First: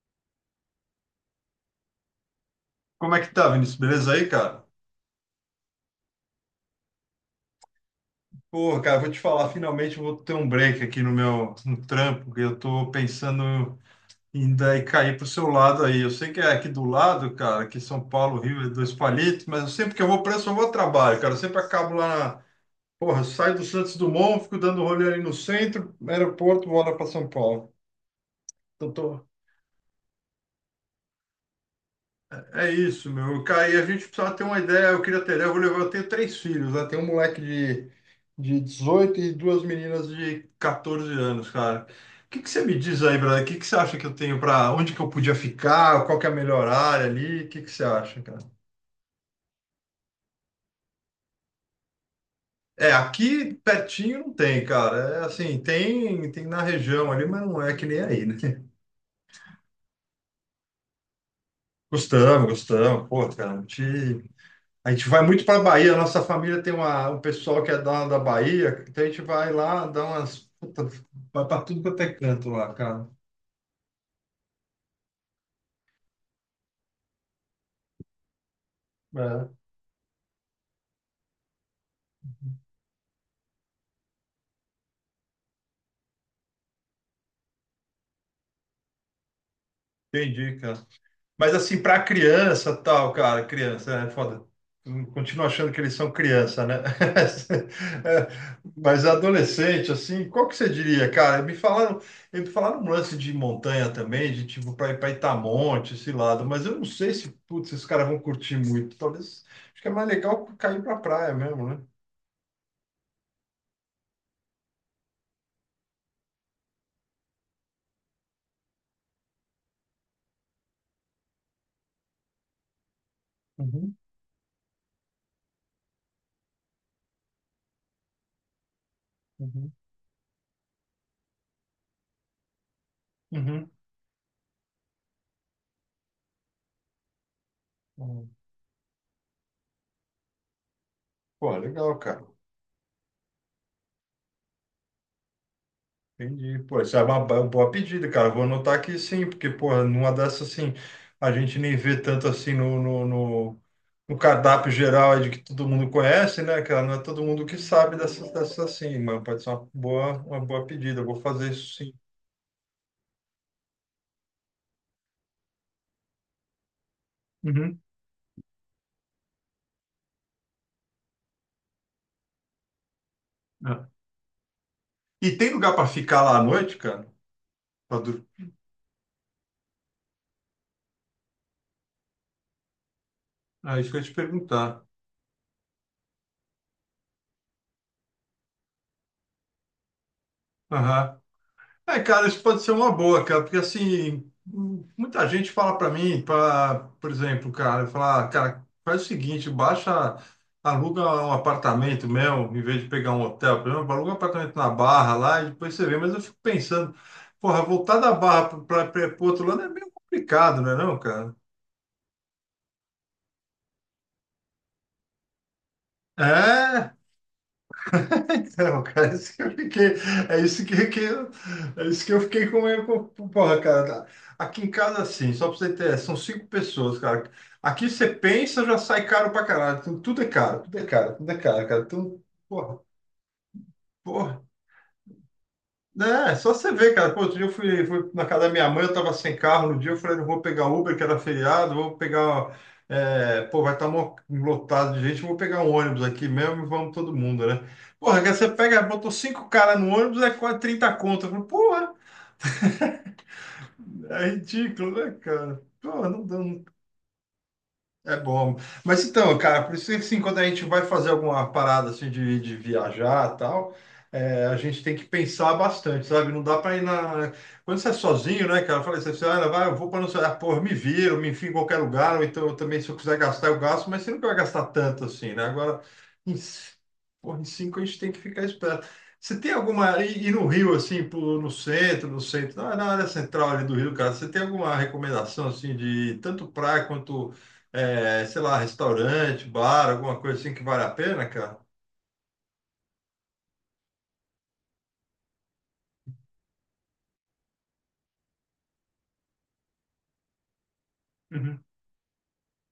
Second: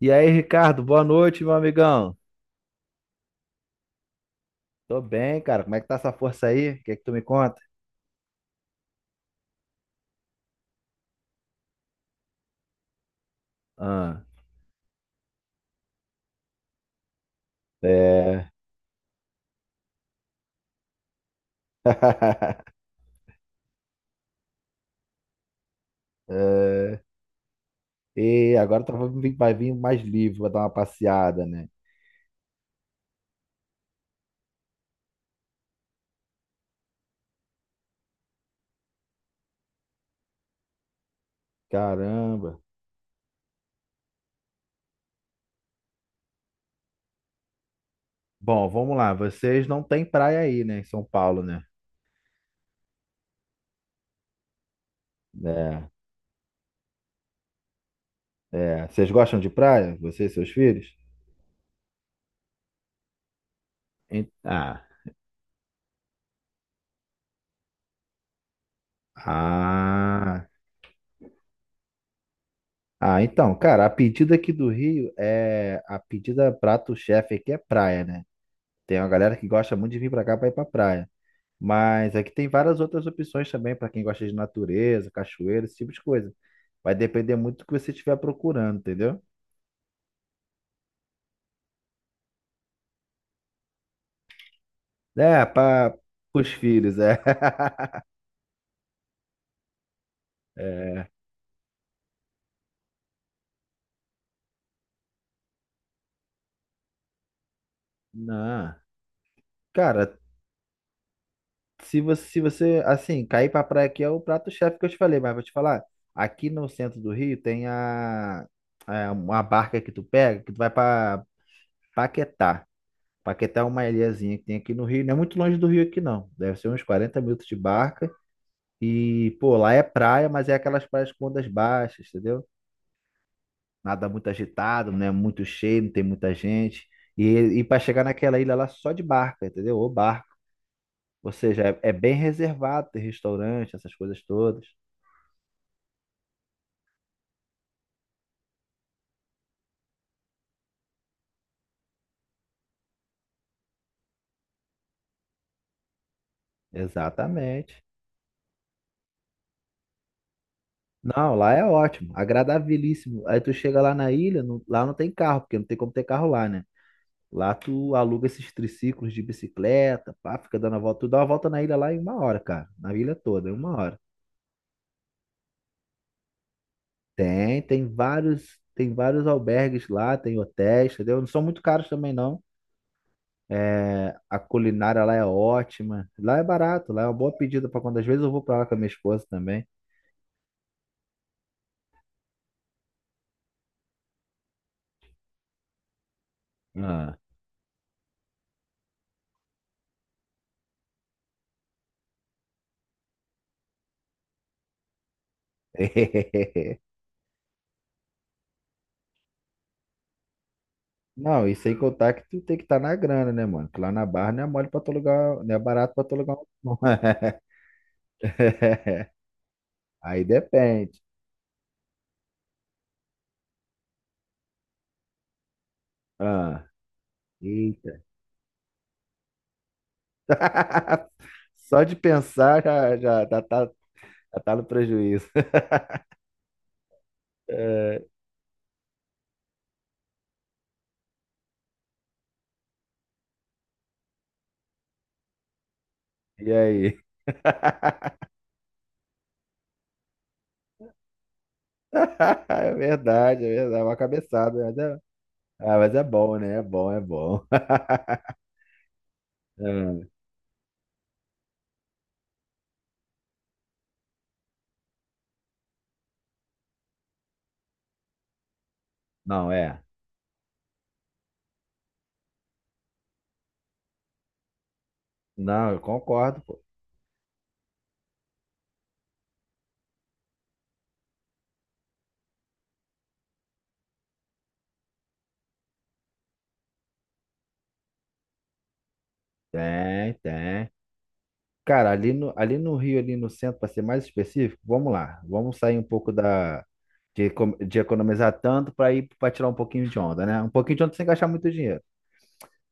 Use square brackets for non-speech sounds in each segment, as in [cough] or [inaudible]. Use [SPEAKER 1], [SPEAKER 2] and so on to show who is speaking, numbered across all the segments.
[SPEAKER 1] E aí, Ricardo, boa noite, meu amigão.
[SPEAKER 2] Como é que tá, Vinícius? Beleza aí, cara?
[SPEAKER 1] Tô bem, cara. Como é que tá essa força aí? O que é que tu me conta?
[SPEAKER 2] Pô, cara, vou te falar, finalmente eu vou ter um break aqui no trampo, que eu tô pensando
[SPEAKER 1] Ah,
[SPEAKER 2] em daí cair pro seu lado aí. Eu sei que é aqui do lado, cara, que São Paulo,
[SPEAKER 1] é.
[SPEAKER 2] Rio, é dois palitos, mas eu sempre que eu vou pra isso, eu vou ao trabalho, cara. Eu sempre acabo lá na...
[SPEAKER 1] [laughs]
[SPEAKER 2] Porra, eu saio do Santos Dumont, fico dando rolê ali no centro, aeroporto, vou lá
[SPEAKER 1] É.
[SPEAKER 2] pra São Paulo.
[SPEAKER 1] E agora tá,
[SPEAKER 2] Então tô.
[SPEAKER 1] vai vir mais livre, vai dar uma passeada, né?
[SPEAKER 2] É isso, meu. Cara, e a gente precisava ter uma ideia. Eu queria ter ideia. Eu vou levar. Eu tenho três filhos, né? Tem um moleque de, 18 e duas meninas de 14 anos, cara. O que que
[SPEAKER 1] Caramba.
[SPEAKER 2] você me diz aí, brother? O que que você acha que eu tenho, para onde que eu podia ficar? Qual que é a melhor área ali? O que que você acha, cara?
[SPEAKER 1] Bom, vamos lá. Vocês não têm praia aí, né, em São Paulo, né?
[SPEAKER 2] É, aqui pertinho não tem, cara. É assim, tem na região ali, mas não é que nem aí, né? [laughs]
[SPEAKER 1] É. É. Vocês gostam de praia? Você e seus filhos?
[SPEAKER 2] Gostamos, gostamos. Pô, cara,
[SPEAKER 1] Ah.
[SPEAKER 2] a gente vai muito para a Bahia, nossa família tem um pessoal que é da Bahia, então a gente vai lá, dá umas.
[SPEAKER 1] Ah.
[SPEAKER 2] Puta, vai para tudo quanto é canto lá, cara.
[SPEAKER 1] Ah, então, cara, a pedida aqui do Rio é. A pedida prato-chefe aqui é praia, né? Tem uma galera que
[SPEAKER 2] É,
[SPEAKER 1] gosta muito de vir pra cá pra ir pra praia. Mas aqui tem várias outras opções também pra quem gosta de natureza, cachoeira, esse tipo de coisa. Vai depender muito do que você estiver procurando, entendeu?
[SPEAKER 2] entendi, cara. Mas assim, pra criança, tal, cara, criança, é foda.
[SPEAKER 1] É,
[SPEAKER 2] Continuo achando que eles
[SPEAKER 1] para
[SPEAKER 2] são
[SPEAKER 1] os
[SPEAKER 2] criança, né?
[SPEAKER 1] filhos, é.
[SPEAKER 2] [laughs] É. Mas adolescente, assim, qual que você
[SPEAKER 1] [laughs]
[SPEAKER 2] diria, cara? Me falaram um lance de montanha também, de tipo para ir para Itamonte, esse lado, mas eu não sei se, putz, esses caras vão curtir
[SPEAKER 1] Não.
[SPEAKER 2] muito. Talvez, acho que é mais
[SPEAKER 1] Cara,
[SPEAKER 2] legal cair pra praia mesmo, né?
[SPEAKER 1] se você, assim, cair pra praia aqui é o prato-chefe que eu te falei, mas vou te falar, aqui no centro do Rio tem uma barca que tu pega, que tu vai pra Paquetá. Paquetá é uma
[SPEAKER 2] Uhum,
[SPEAKER 1] ilhazinha que tem aqui no Rio, não é muito longe do Rio aqui não, deve ser uns 40 minutos de barca. E, pô,
[SPEAKER 2] uhum.
[SPEAKER 1] lá é praia, mas é aquelas praias com ondas baixas, entendeu?
[SPEAKER 2] Uhum.
[SPEAKER 1] Nada muito agitado, não é muito cheio, não tem muita gente. E, e para chegar
[SPEAKER 2] Uhum.
[SPEAKER 1] naquela ilha lá só de barca, entendeu? Ou barco. Ou
[SPEAKER 2] Pô,
[SPEAKER 1] seja, é
[SPEAKER 2] legal,
[SPEAKER 1] bem
[SPEAKER 2] cara.
[SPEAKER 1] reservado, tem restaurante, essas coisas todas.
[SPEAKER 2] Entendi. Pô, isso é uma boa pedida, cara. Vou anotar aqui sim, porque, porra, numa dessas, assim, a gente nem vê tanto assim no cardápio geral aí de que todo mundo conhece, né, cara? Não é todo mundo que
[SPEAKER 1] Exatamente.
[SPEAKER 2] sabe dessas assim, mas pode ser uma boa pedida. Eu vou
[SPEAKER 1] Não,
[SPEAKER 2] fazer
[SPEAKER 1] lá é
[SPEAKER 2] isso sim.
[SPEAKER 1] ótimo, agradabilíssimo. Aí tu chega lá na ilha, lá não tem carro, porque não tem como ter carro lá, né? Lá
[SPEAKER 2] Uhum.
[SPEAKER 1] tu aluga esses triciclos de bicicleta, pá, fica dando a volta. Tu dá uma volta na ilha lá em uma hora, cara. Na ilha toda, em uma
[SPEAKER 2] É.
[SPEAKER 1] hora.
[SPEAKER 2] E tem lugar para ficar lá à noite, cara?
[SPEAKER 1] Tem, tem
[SPEAKER 2] Pra dur-
[SPEAKER 1] vários, tem vários albergues lá, tem hotéis, entendeu? Não são muito caros também, não.
[SPEAKER 2] Ah, isso que eu ia te
[SPEAKER 1] É, a
[SPEAKER 2] perguntar.
[SPEAKER 1] culinária lá é ótima. Lá é barato, lá é uma boa pedida para quando às vezes eu vou para lá com a minha esposa também.
[SPEAKER 2] Aham. É, cara, isso pode ser uma boa, cara, porque assim, muita gente fala para mim, pra, por
[SPEAKER 1] Ah.
[SPEAKER 2] exemplo, cara, falar, cara, faz o seguinte, baixa, aluga um apartamento mesmo, em vez de pegar um hotel, por exemplo, aluga um apartamento na Barra lá e depois você vê, mas eu fico
[SPEAKER 1] [laughs]
[SPEAKER 2] pensando, porra, voltar da Barra para o outro lado é meio complicado, não é não, cara?
[SPEAKER 1] Não, e sem contar que tu tem que estar na grana, né, mano? Que lá na Barra não é mole pra tu alugar, não é barato pra tu alugar um.
[SPEAKER 2] É. Não, cara,
[SPEAKER 1] [laughs]
[SPEAKER 2] é isso que eu fiquei,
[SPEAKER 1] Aí
[SPEAKER 2] é isso que,
[SPEAKER 1] depende.
[SPEAKER 2] que- é isso que eu fiquei com meio, porra, cara, tá. Aqui em casa, assim, só pra você ter, são cinco pessoas, cara, aqui
[SPEAKER 1] Eita.
[SPEAKER 2] você pensa, já sai caro pra caralho, tudo, tudo é caro, tudo é
[SPEAKER 1] [laughs]
[SPEAKER 2] caro, tudo é caro,
[SPEAKER 1] Só
[SPEAKER 2] cara,
[SPEAKER 1] de
[SPEAKER 2] então,
[SPEAKER 1] pensar
[SPEAKER 2] porra,
[SPEAKER 1] já
[SPEAKER 2] porra.
[SPEAKER 1] tá no prejuízo. [laughs]
[SPEAKER 2] Né. É, só você ver, cara. Pô, outro dia eu
[SPEAKER 1] É,
[SPEAKER 2] fui na casa da minha mãe, eu tava sem carro no dia, eu falei, não vou pegar Uber, que era feriado, vou pegar. É, pô, vai estar lotado de gente, vou pegar um ônibus aqui
[SPEAKER 1] e
[SPEAKER 2] mesmo e vamos
[SPEAKER 1] aí?
[SPEAKER 2] todo mundo, né?
[SPEAKER 1] [laughs]
[SPEAKER 2] Porra, que você pega, botou cinco caras no ônibus, é quase 30 conto. Eu falei, porra,
[SPEAKER 1] É verdade, é verdade. É uma
[SPEAKER 2] é
[SPEAKER 1] cabeçada, mas é,
[SPEAKER 2] ridículo, né, cara?
[SPEAKER 1] ah, mas é
[SPEAKER 2] Porra, não,
[SPEAKER 1] bom, né? É
[SPEAKER 2] não.
[SPEAKER 1] bom, é bom.
[SPEAKER 2] É
[SPEAKER 1] [laughs]
[SPEAKER 2] bom. Mas então, cara, por isso que
[SPEAKER 1] É,
[SPEAKER 2] assim, quando a gente vai fazer alguma parada assim de viajar e tal, é, a gente tem que pensar bastante, sabe? Não dá para ir na. Quando você é sozinho, né, cara? Eu falei assim, ah,
[SPEAKER 1] não,
[SPEAKER 2] vai, eu
[SPEAKER 1] é.
[SPEAKER 2] vou para não sei, ah, pô, eu me viro, me enfio em qualquer lugar, ou então eu também, se eu quiser gastar, eu gasto, mas você nunca vai gastar tanto assim, né?
[SPEAKER 1] Não, eu
[SPEAKER 2] Agora, em,
[SPEAKER 1] concordo, pô.
[SPEAKER 2] c- pô, em cinco a gente tem que ficar esperto. Você tem alguma. E no Rio, assim, no centro, na área central ali do Rio, cara, você tem alguma recomendação assim de tanto praia quanto é, sei lá, restaurante, bar,
[SPEAKER 1] Tem,
[SPEAKER 2] alguma coisa assim que
[SPEAKER 1] tem.
[SPEAKER 2] vale a pena, cara?
[SPEAKER 1] Cara, ali no Rio, ali no centro, para ser mais específico, vamos lá. Vamos sair um pouco de economizar tanto para tirar um pouquinho de onda, né? Um pouquinho de onda sem gastar muito
[SPEAKER 2] Uhum.
[SPEAKER 1] dinheiro.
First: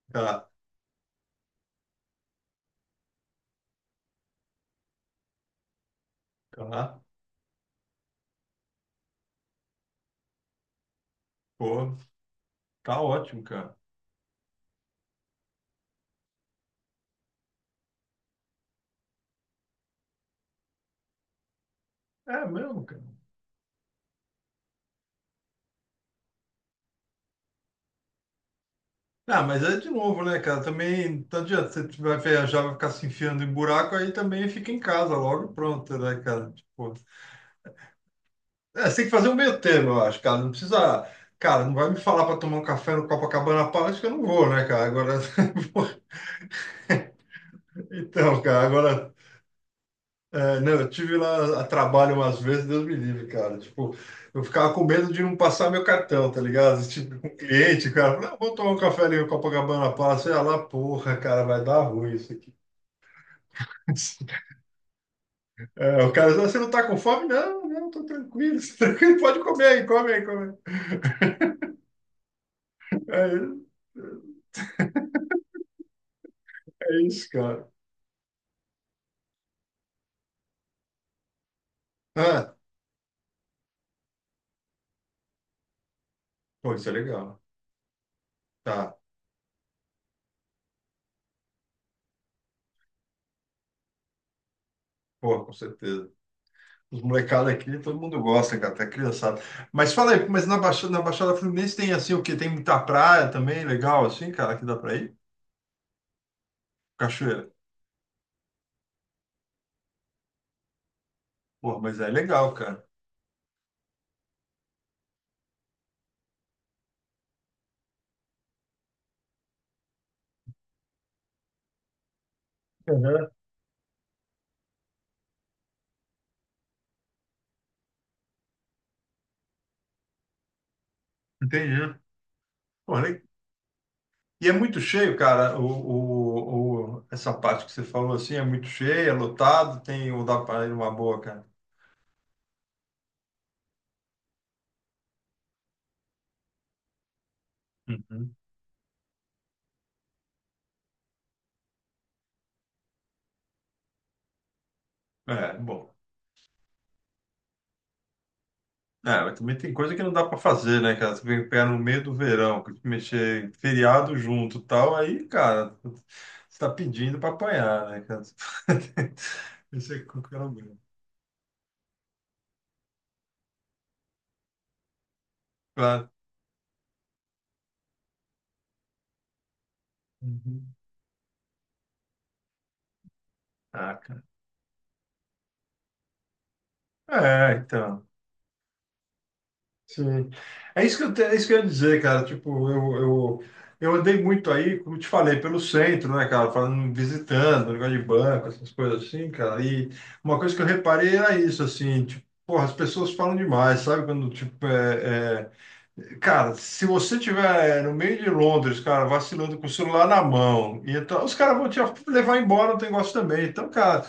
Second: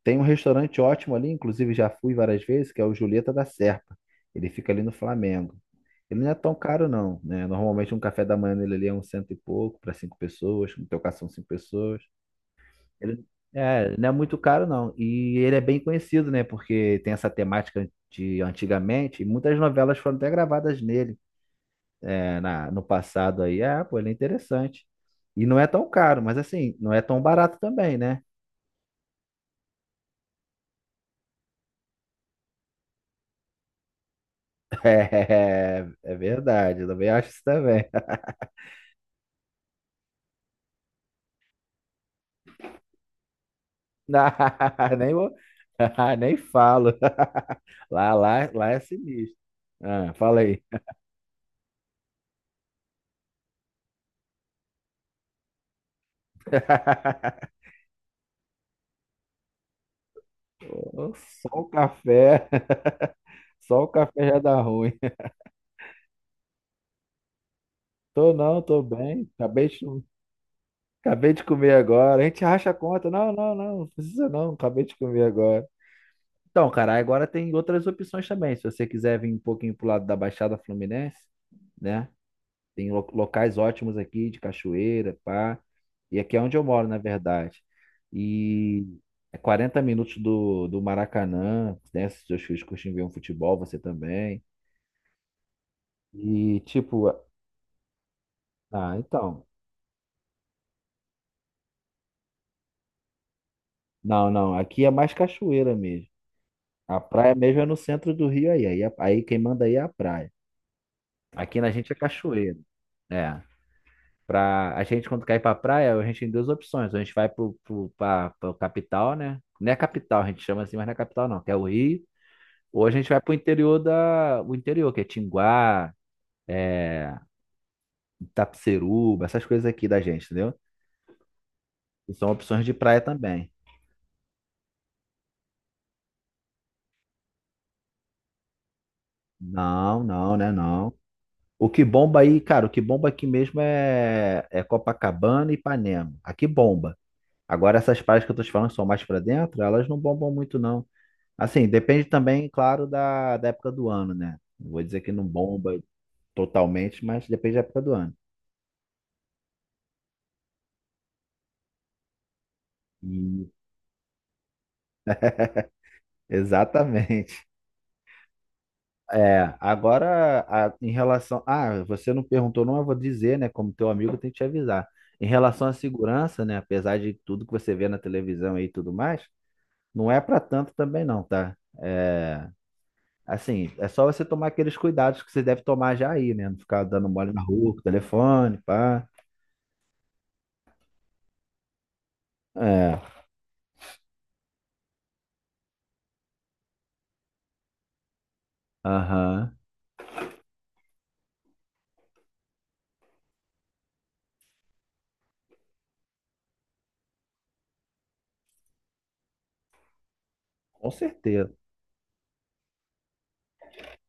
[SPEAKER 1] Tem um
[SPEAKER 2] Tá,
[SPEAKER 1] restaurante ótimo ali, inclusive já fui várias vezes, que é o Julieta da Serpa. Ele fica ali no Flamengo. Ele não é tão caro,
[SPEAKER 2] tá,
[SPEAKER 1] não, né? Normalmente um café da manhã nele ali é um cento e pouco para cinco pessoas, no teu caso são cinco
[SPEAKER 2] pô,
[SPEAKER 1] pessoas.
[SPEAKER 2] tá
[SPEAKER 1] Ele
[SPEAKER 2] ótimo, cara.
[SPEAKER 1] é, não é muito caro, não. E ele é bem conhecido, né? Porque tem essa temática de antigamente, e muitas novelas foram até gravadas nele, é,
[SPEAKER 2] É
[SPEAKER 1] no
[SPEAKER 2] mesmo, cara.
[SPEAKER 1] passado aí. Ah, pô, ele é interessante. E não é tão caro, mas assim, não é tão barato também, né?
[SPEAKER 2] Ah, mas é de novo, né, cara? Também, não adianta, você vai viajar, vai ficar se enfiando em buraco, aí também fica em
[SPEAKER 1] [laughs]
[SPEAKER 2] casa logo e
[SPEAKER 1] É,
[SPEAKER 2] pronto,
[SPEAKER 1] é
[SPEAKER 2] né, cara?
[SPEAKER 1] verdade, eu
[SPEAKER 2] Tipo,
[SPEAKER 1] também acho isso também.
[SPEAKER 2] é, você tem que fazer um meio termo, eu acho, cara. Não precisa, cara, não vai me falar para tomar um café no Copacabana Palace que eu não vou, né, cara?
[SPEAKER 1] [laughs] nem,
[SPEAKER 2] Agora.
[SPEAKER 1] vou- [laughs] nem falo.
[SPEAKER 2] [laughs]
[SPEAKER 1] Lá,
[SPEAKER 2] Então,
[SPEAKER 1] lá,
[SPEAKER 2] cara,
[SPEAKER 1] lá é
[SPEAKER 2] agora.
[SPEAKER 1] sinistro. Ah, fala
[SPEAKER 2] É,
[SPEAKER 1] aí.
[SPEAKER 2] não, eu tive lá a trabalho umas vezes, Deus me livre, cara. Tipo, eu ficava com medo de não passar meu cartão, tá ligado? Tipo, com
[SPEAKER 1] [laughs]
[SPEAKER 2] cliente, o cara, não, vou tomar um café ali no Copacabana Palace, sei lá,
[SPEAKER 1] Ô,
[SPEAKER 2] porra, cara,
[SPEAKER 1] Só
[SPEAKER 2] vai
[SPEAKER 1] o
[SPEAKER 2] dar ruim isso
[SPEAKER 1] café,
[SPEAKER 2] aqui.
[SPEAKER 1] [laughs] só o café já
[SPEAKER 2] [laughs]
[SPEAKER 1] dá ruim. [laughs]
[SPEAKER 2] É, o cara, "Ah, você não tá com fome? Não, não, tô
[SPEAKER 1] Tô
[SPEAKER 2] tranquilo,
[SPEAKER 1] não,
[SPEAKER 2] [laughs]
[SPEAKER 1] tô
[SPEAKER 2] tranquilo,
[SPEAKER 1] bem.
[SPEAKER 2] pode comer
[SPEAKER 1] Acabei de,
[SPEAKER 2] aí, come aí, come aí.
[SPEAKER 1] acabei de comer agora. A gente racha a conta.
[SPEAKER 2] É,
[SPEAKER 1] Não, não, não, não precisa não. Acabei de comer agora. Então, cara,
[SPEAKER 2] é
[SPEAKER 1] agora
[SPEAKER 2] isso,
[SPEAKER 1] tem
[SPEAKER 2] cara.
[SPEAKER 1] outras opções também. Se você quiser vir um pouquinho pro lado da Baixada Fluminense, né?
[SPEAKER 2] Ah,
[SPEAKER 1] Tem locais ótimos aqui de cachoeira, pá. E aqui é onde eu
[SPEAKER 2] pô,
[SPEAKER 1] moro,
[SPEAKER 2] isso é
[SPEAKER 1] na
[SPEAKER 2] legal.
[SPEAKER 1] verdade. E
[SPEAKER 2] Tá,
[SPEAKER 1] é 40 minutos do Maracanã, né? Se seus filhos curtem ver um futebol, você também.
[SPEAKER 2] pô, com certeza.
[SPEAKER 1] E
[SPEAKER 2] Os
[SPEAKER 1] tipo,
[SPEAKER 2] molecados aqui, todo mundo gosta, cara, até
[SPEAKER 1] ah,
[SPEAKER 2] criançada.
[SPEAKER 1] então.
[SPEAKER 2] Mas fala aí, mas na Baixada Fluminense tem assim o quê? Tem muita praia também, legal,
[SPEAKER 1] Não,
[SPEAKER 2] assim,
[SPEAKER 1] não,
[SPEAKER 2] cara, que dá
[SPEAKER 1] aqui é
[SPEAKER 2] pra
[SPEAKER 1] mais
[SPEAKER 2] ir?
[SPEAKER 1] cachoeira mesmo. A praia
[SPEAKER 2] Cachoeira.
[SPEAKER 1] mesmo é no centro do Rio aí. Aí quem manda aí é a praia. Aqui na
[SPEAKER 2] Porra,
[SPEAKER 1] gente é
[SPEAKER 2] mas é legal,
[SPEAKER 1] cachoeira.
[SPEAKER 2] cara.
[SPEAKER 1] É. A gente, quando cai pra praia, a gente tem duas opções. Ou a gente vai pra capital, né? Não é capital, a gente chama assim, mas não é capital, não, que é o Rio. Ou a gente vai
[SPEAKER 2] Uhum.
[SPEAKER 1] pro interior da. O interior, que é Tinguá, é... Itapeceruba, essas coisas aqui da gente, entendeu?
[SPEAKER 2] Entendi.
[SPEAKER 1] E são opções de praia
[SPEAKER 2] Porra,
[SPEAKER 1] também.
[SPEAKER 2] e é muito cheio, cara, essa parte que você falou assim, é muito cheia, é lotado,
[SPEAKER 1] Não,
[SPEAKER 2] tem, ou
[SPEAKER 1] não,
[SPEAKER 2] dá
[SPEAKER 1] né?
[SPEAKER 2] pra ir uma
[SPEAKER 1] Não.
[SPEAKER 2] boa, cara.
[SPEAKER 1] O que bomba aí, cara, o que bomba aqui mesmo é Copacabana e Ipanema. Aqui bomba. Agora, essas praias que eu
[SPEAKER 2] Uhum.
[SPEAKER 1] tô te falando que são mais pra dentro, elas não bombam muito, não. Assim, depende também, claro, da época do ano, né? Não vou dizer que não
[SPEAKER 2] É,
[SPEAKER 1] bomba
[SPEAKER 2] bom.
[SPEAKER 1] totalmente, mas depende da época do ano.
[SPEAKER 2] É, mas também tem coisa que não dá pra fazer, né, cara? Você vem pegar no meio do verão, que mexer
[SPEAKER 1] E-
[SPEAKER 2] em feriado junto e tal, aí, cara, você tá pedindo pra
[SPEAKER 1] Exatamente. [laughs]
[SPEAKER 2] apanhar, né, cara?
[SPEAKER 1] É,
[SPEAKER 2] [laughs] Isso é qualquer
[SPEAKER 1] agora,
[SPEAKER 2] lugar.
[SPEAKER 1] em relação. Ah, você não perguntou, não, eu vou dizer, né? Como teu amigo, eu tenho que te avisar. Em relação à
[SPEAKER 2] Claro.
[SPEAKER 1] segurança, né? Apesar de tudo que você vê na televisão aí e tudo mais, não é para tanto
[SPEAKER 2] Uhum.
[SPEAKER 1] também, não, tá? É, assim, é
[SPEAKER 2] Ah,
[SPEAKER 1] só
[SPEAKER 2] cara.
[SPEAKER 1] você tomar aqueles cuidados que você deve tomar já aí, né? Não ficar dando mole na
[SPEAKER 2] É,
[SPEAKER 1] rua, com o
[SPEAKER 2] então.
[SPEAKER 1] telefone, pá.
[SPEAKER 2] Sim. É isso que eu, é isso que eu ia dizer, cara. Tipo,
[SPEAKER 1] É.
[SPEAKER 2] eu andei muito aí, como eu te falei, pelo centro, né, cara? Falando, visitando, negócio de banco, essas coisas assim,
[SPEAKER 1] Aham.
[SPEAKER 2] cara. E uma coisa que eu reparei era isso, assim, tipo, porra, as pessoas falam demais, sabe? Quando, tipo, cara, se você tiver no meio de Londres, cara, vacilando com o celular na mão,
[SPEAKER 1] Com
[SPEAKER 2] e então, os
[SPEAKER 1] certeza.
[SPEAKER 2] caras vão te levar embora o negócio também. Então, cara.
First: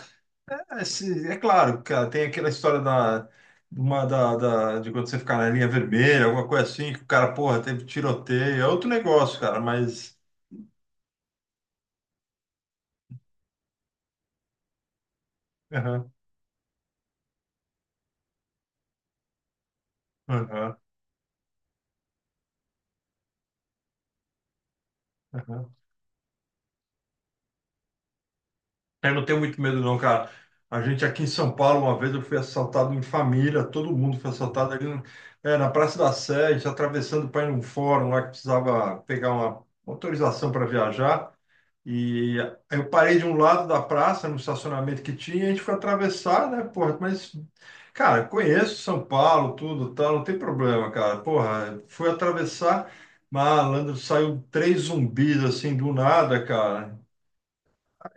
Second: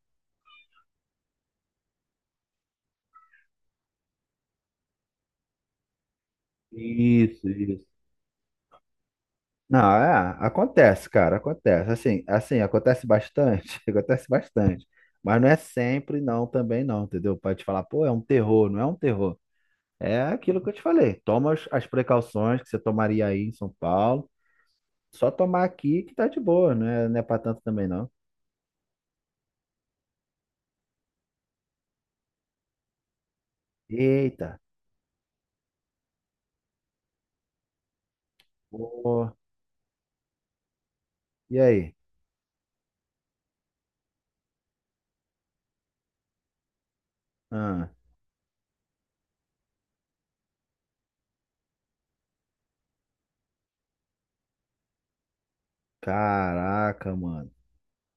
[SPEAKER 2] É, é claro, cara, tem aquela história da, uma, da, da- de quando você ficar na linha vermelha, alguma coisa assim, que o cara,
[SPEAKER 1] Isso,
[SPEAKER 2] porra, teve
[SPEAKER 1] isso.
[SPEAKER 2] tiroteio, é outro negócio, cara,
[SPEAKER 1] Não,
[SPEAKER 2] mas.
[SPEAKER 1] é, acontece, cara, acontece. Assim, assim, acontece bastante, [laughs] acontece bastante. Mas não é
[SPEAKER 2] Aham,
[SPEAKER 1] sempre, não, também não, entendeu? Pode te falar, pô, é um terror, não é um terror. É aquilo que eu
[SPEAKER 2] aham,
[SPEAKER 1] te falei. Toma as precauções que você tomaria aí em São Paulo. Só tomar
[SPEAKER 2] aham.
[SPEAKER 1] aqui que tá de boa, não é pra tanto também, não.
[SPEAKER 2] Eu não tenho muito medo, não, cara. A gente aqui em São Paulo, uma vez eu fui assaltado em família, todo mundo foi
[SPEAKER 1] Eita,
[SPEAKER 2] assaltado ali é, na Praça da Sé, a gente atravessando para ir num fórum lá que precisava
[SPEAKER 1] pô,
[SPEAKER 2] pegar uma autorização para viajar.
[SPEAKER 1] e aí?
[SPEAKER 2] E eu parei de um lado da praça, no estacionamento que tinha, e a gente foi atravessar, né, porra, mas,
[SPEAKER 1] Ah,
[SPEAKER 2] cara, conheço São Paulo, tudo, tal, não tem problema, cara, porra, fui atravessar, malandro, saiu três zumbis, assim, do nada, cara,
[SPEAKER 1] caraca, mano.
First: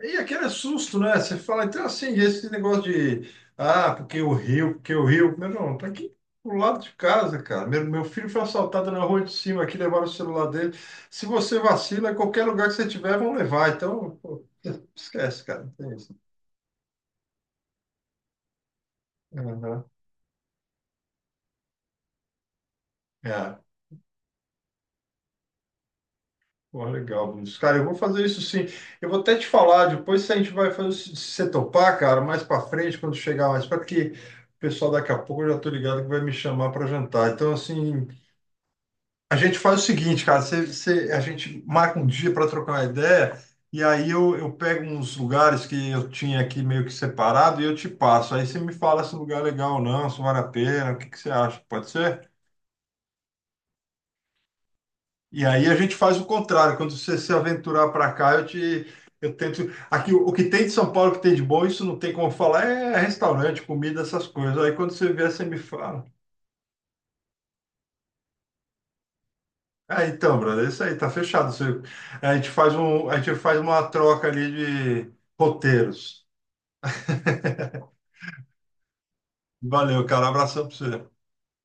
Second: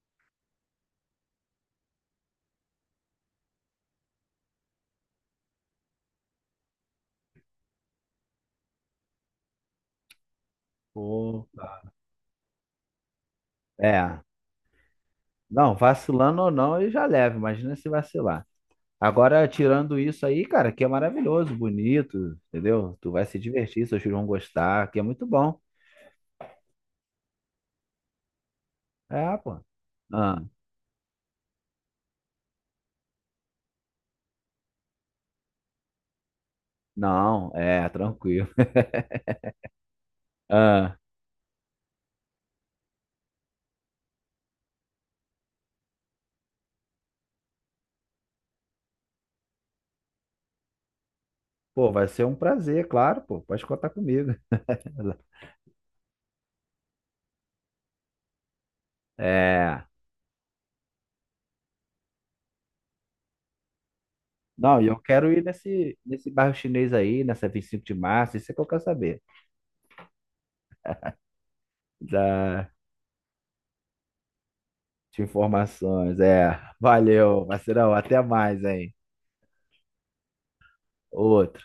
[SPEAKER 2] e aquele é susto, né? Você fala, então assim, esse negócio de ah, porque o Rio, meu irmão, tá aqui do lado de casa, cara. Meu filho foi assaltado na rua de cima aqui, levaram o celular dele. Se
[SPEAKER 1] Pô,
[SPEAKER 2] você vacila, qualquer lugar que você tiver, vão levar. Então,
[SPEAKER 1] é.
[SPEAKER 2] pô, esquece, cara. Não
[SPEAKER 1] Não,
[SPEAKER 2] tem isso.
[SPEAKER 1] vacilando ou não, ele já leva. Imagina se vacilar. Agora,
[SPEAKER 2] Aham.
[SPEAKER 1] tirando isso aí, cara, que é maravilhoso, bonito, entendeu? Tu vai se
[SPEAKER 2] É.
[SPEAKER 1] divertir, seus filhos vão gostar, que é muito bom.
[SPEAKER 2] Pô, legal, Vinícius. Cara, eu vou fazer isso sim. Eu vou
[SPEAKER 1] É,
[SPEAKER 2] até te
[SPEAKER 1] pô.
[SPEAKER 2] falar, depois se a
[SPEAKER 1] Ah,
[SPEAKER 2] gente vai fazer, se você topar, cara, mais pra frente, quando chegar mais, para que o pessoal daqui a pouco eu já tô ligado que vai me chamar para jantar.
[SPEAKER 1] não,
[SPEAKER 2] Então,
[SPEAKER 1] é,
[SPEAKER 2] assim,
[SPEAKER 1] tranquilo. [laughs]
[SPEAKER 2] a gente faz o seguinte, cara,
[SPEAKER 1] Ah,
[SPEAKER 2] a gente marca um dia para trocar uma ideia, e aí eu pego uns lugares que eu tinha aqui meio que separado e eu te passo. Aí você me fala se o lugar é legal ou não, se vale a pena, o que que você acha, pode
[SPEAKER 1] pô, vai ser
[SPEAKER 2] ser?
[SPEAKER 1] um prazer, claro, pô, pode contar comigo. [laughs]
[SPEAKER 2] E aí a gente faz o contrário, quando você se aventurar para cá, eu te. Eu tento.
[SPEAKER 1] É.
[SPEAKER 2] Aqui, o que tem de São Paulo, o que tem de bom, isso não tem como falar, é restaurante, comida, essas coisas. Aí
[SPEAKER 1] Não, e
[SPEAKER 2] quando
[SPEAKER 1] eu
[SPEAKER 2] você vier,
[SPEAKER 1] quero ir
[SPEAKER 2] você me
[SPEAKER 1] nesse,
[SPEAKER 2] fala.
[SPEAKER 1] nesse bairro chinês aí, nessa 25 de março, isso é que eu quero saber.
[SPEAKER 2] Ah, então, brother, é isso aí, tá fechado. Você-
[SPEAKER 1] Da,
[SPEAKER 2] a gente faz uma troca ali de
[SPEAKER 1] de informações,
[SPEAKER 2] roteiros.
[SPEAKER 1] é. Valeu, parceirão, até mais, hein?
[SPEAKER 2] Valeu, cara. Abração pra você.
[SPEAKER 1] Outro.